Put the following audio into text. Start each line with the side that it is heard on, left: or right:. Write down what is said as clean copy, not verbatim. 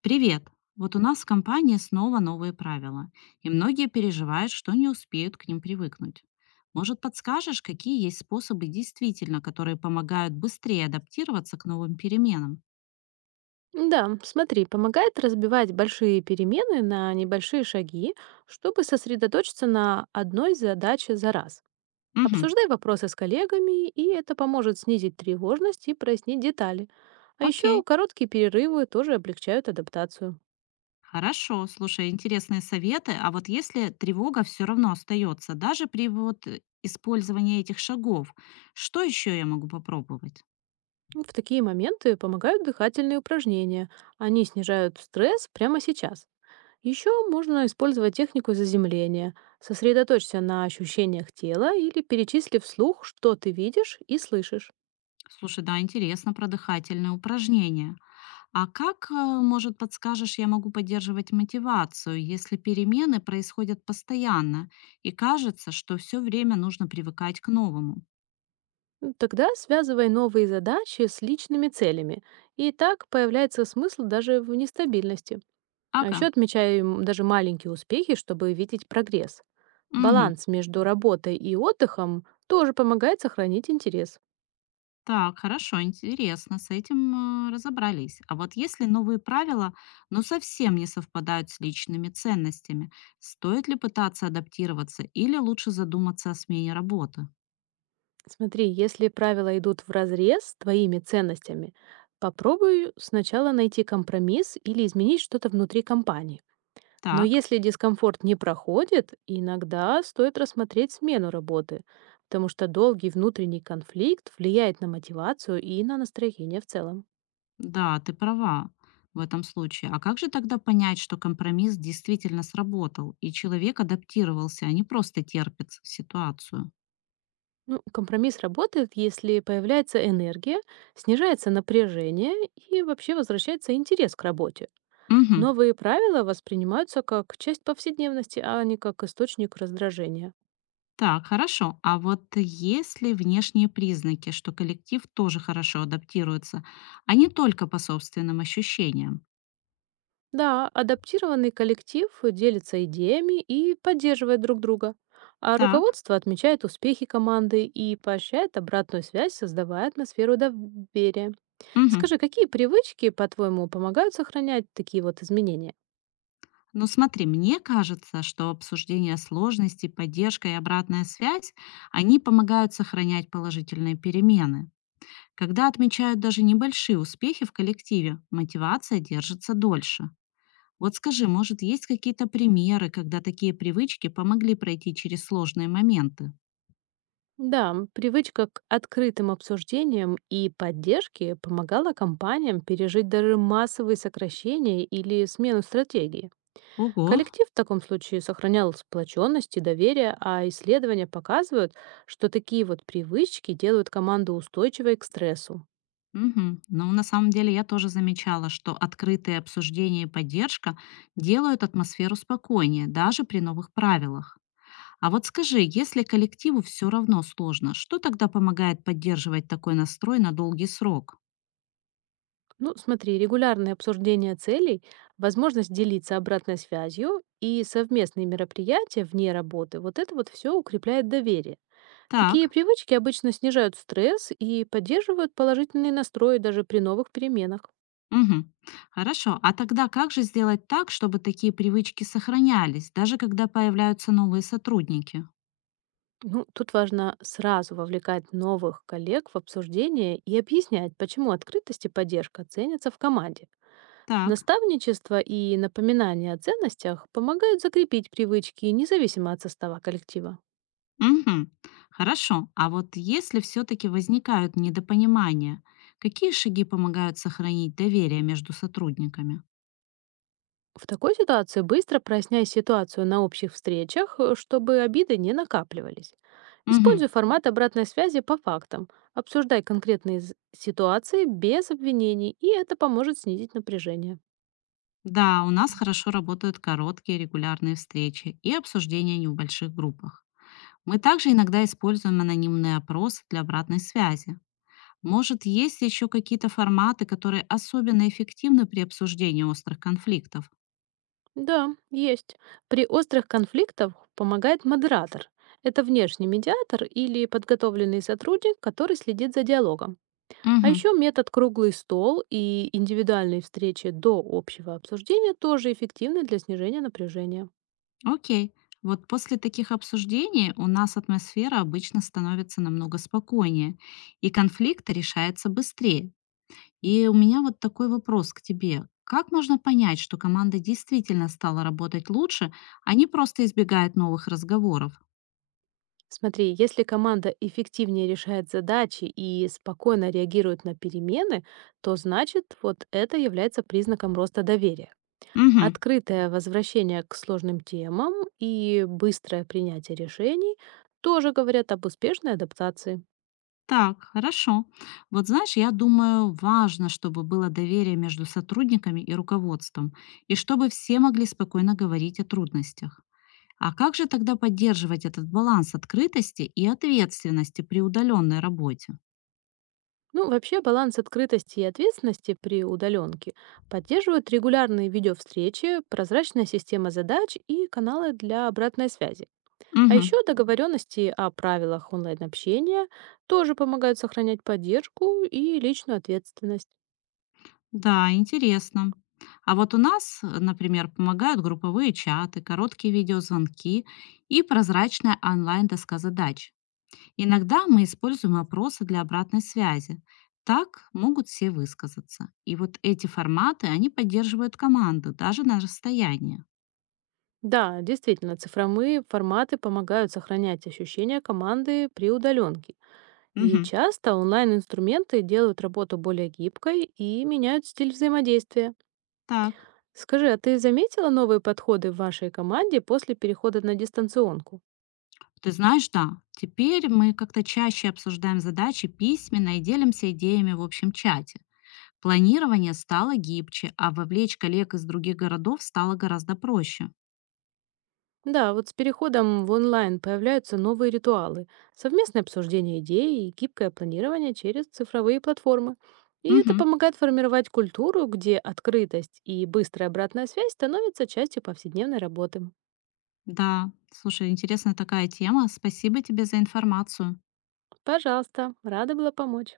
left: Привет! Вот у нас в компании снова новые правила, и многие переживают, что не успеют к ним привыкнуть. Может, подскажешь, какие есть способы действительно, которые помогают быстрее адаптироваться к новым переменам?
right: Да, смотри, помогает разбивать большие перемены на небольшие шаги, чтобы сосредоточиться на одной задаче за раз.
left: Угу,
right: Обсуждай вопросы с коллегами, и это поможет снизить тревожность и прояснить детали. А еще
left: окей,
right: короткие перерывы тоже облегчают адаптацию.
left: хорошо, слушай, интересные советы. А вот если тревога все равно остается, даже при вот использовании этих шагов, что еще я могу попробовать?
right: Ну, в такие моменты помогают дыхательные упражнения. Они снижают стресс прямо сейчас. Еще можно использовать технику заземления. Сосредоточься на ощущениях тела или перечисли вслух, что ты видишь и слышишь.
left: Слушай, да, интересно про дыхательные упражнения. А как, может, подскажешь, я могу поддерживать мотивацию, если перемены происходят постоянно и кажется, что все время нужно привыкать к новому?
right: Ну, тогда связывай новые задачи с личными целями. И так появляется смысл даже в нестабильности. А
left: Ага,
right: еще отмечай, даже маленькие успехи, чтобы видеть прогресс.
left: угу.
right: Баланс между работой и отдыхом тоже помогает сохранить интерес.
left: Так, хорошо, интересно, с этим разобрались. А вот если новые правила, но совсем не совпадают с личными ценностями, стоит ли пытаться адаптироваться или лучше задуматься о смене работы?
right: Смотри, если правила идут вразрез с твоими ценностями, попробуй сначала найти компромисс или изменить что-то внутри компании. Но
left: Так.
right: если дискомфорт не проходит, иногда стоит рассмотреть смену работы, потому что долгий внутренний конфликт влияет на мотивацию и на настроение в целом.
left: Да, ты права в этом случае. А как же тогда понять, что компромисс действительно сработал, и человек адаптировался, а не просто терпит ситуацию?
right: Ну, компромисс работает, если появляется энергия, снижается напряжение и вообще возвращается интерес к работе.
left: Мгм.
right: Новые правила воспринимаются как часть повседневности, а не как источник раздражения.
left: Так, хорошо. А вот если внешние признаки, что коллектив тоже хорошо адаптируется, а не только по собственным ощущениям?
right: Да, адаптированный коллектив делится идеями и поддерживает друг друга, а
left: Так.
right: руководство отмечает успехи команды и поощряет обратную связь, создавая атмосферу доверия.
left: Мгм.
right: Скажи, какие привычки, по-твоему, помогают сохранять такие вот изменения?
left: Ну смотри, мне кажется, что обсуждение сложностей, поддержка и обратная связь, они помогают сохранять положительные перемены. Когда отмечают даже небольшие успехи в коллективе, мотивация держится дольше. Вот скажи, может, есть какие-то примеры, когда такие привычки помогли пройти через сложные моменты?
right: Да, привычка к открытым обсуждениям и поддержке помогала компаниям пережить даже массовые сокращения или смену стратегии.
left: Ого!
right: Коллектив в таком случае сохранял сплоченность и доверие, а исследования показывают, что такие вот привычки делают команду устойчивой к стрессу.
left: Мгм. Ну, на самом деле, я тоже замечала, что открытые обсуждения и поддержка делают атмосферу спокойнее, даже при новых правилах. А вот скажи, если коллективу все равно сложно, что тогда помогает поддерживать такой настрой на долгий срок?
right: Ну, смотри, регулярное обсуждение целей, возможность делиться обратной связью и совместные мероприятия вне работы, вот это вот все укрепляет доверие. Такие
left: Так.
right: привычки обычно снижают стресс и поддерживают положительный настрой даже при новых переменах.
left: Мгм. Хорошо. А тогда как же сделать так, чтобы такие привычки сохранялись, даже когда появляются новые сотрудники?
right: Ну, тут важно сразу вовлекать новых коллег в обсуждение и объяснять, почему открытость и поддержка ценятся в команде.
left: Так.
right: Наставничество и напоминание о ценностях помогают закрепить привычки независимо от состава коллектива.
left: Мгм. Хорошо. А вот если все-таки возникают недопонимания, какие шаги помогают сохранить доверие между сотрудниками?
right: В такой ситуации быстро проясняй ситуацию на общих встречах, чтобы обиды не накапливались.
left: Мгм.
right: Используй формат обратной связи по фактам. Обсуждай конкретные ситуации без обвинений, и это поможет снизить напряжение.
left: Да, у нас хорошо работают короткие регулярные встречи и обсуждения не в небольших группах. Мы также иногда используем анонимные опросы для обратной связи. Может, есть еще какие-то форматы, которые особенно эффективны при обсуждении острых конфликтов?
right: Да, есть. При острых конфликтах помогает модератор. Это внешний медиатор или подготовленный сотрудник, который следит за диалогом. А
left: Мгм.
right: еще метод круглый стол и индивидуальные встречи до общего обсуждения тоже эффективны для снижения напряжения.
left: Окей. Вот после таких обсуждений у нас атмосфера обычно становится намного спокойнее, и конфликт решается быстрее. И у меня вот такой вопрос к тебе. Как можно понять, что команда действительно стала работать лучше, а не просто избегает новых разговоров?
right: Смотри, если команда эффективнее решает задачи и спокойно реагирует на перемены, то значит вот это является признаком роста доверия.
left: Мгм.
right: Открытое возвращение к сложным темам и быстрое принятие решений тоже говорят об успешной адаптации.
left: Так, хорошо. Вот знаешь, я думаю, важно, чтобы было доверие между сотрудниками и руководством, и чтобы все могли спокойно говорить о трудностях. А как же тогда поддерживать этот баланс открытости и ответственности при удаленной работе?
right: Ну, вообще баланс открытости и ответственности при удаленке поддерживают регулярные видеовстречи, прозрачная система задач и каналы для обратной связи. А
left: Мгм.
right: еще договоренности о правилах онлайн-общения тоже помогают сохранять поддержку и личную ответственность.
left: Да, интересно. А вот у нас, например, помогают групповые чаты, короткие видеозвонки и прозрачная онлайн-доска задач. Иногда мы используем опросы для обратной связи. Так могут все высказаться. И вот эти форматы, они поддерживают команду даже на расстоянии.
right: Да, действительно, цифровые форматы помогают сохранять ощущение команды при удаленке. И
left: Мгм.
right: часто онлайн-инструменты делают работу более гибкой и меняют стиль взаимодействия.
left: Так.
right: Скажи, а ты заметила новые подходы в вашей команде после перехода на дистанционку?
left: Ты знаешь, да, теперь мы как-то чаще обсуждаем задачи письменно и делимся идеями в общем чате. Планирование стало гибче, а вовлечь коллег из других городов стало гораздо проще.
right: Да, вот с переходом в онлайн появляются новые ритуалы, совместное обсуждение идей и гибкое планирование через цифровые платформы. И это
left: Мгм.
right: помогает формировать культуру, где открытость и быстрая обратная связь становятся частью повседневной работы.
left: Да, слушай, интересная такая тема. Спасибо тебе за информацию.
right: Пожалуйста, рада была помочь.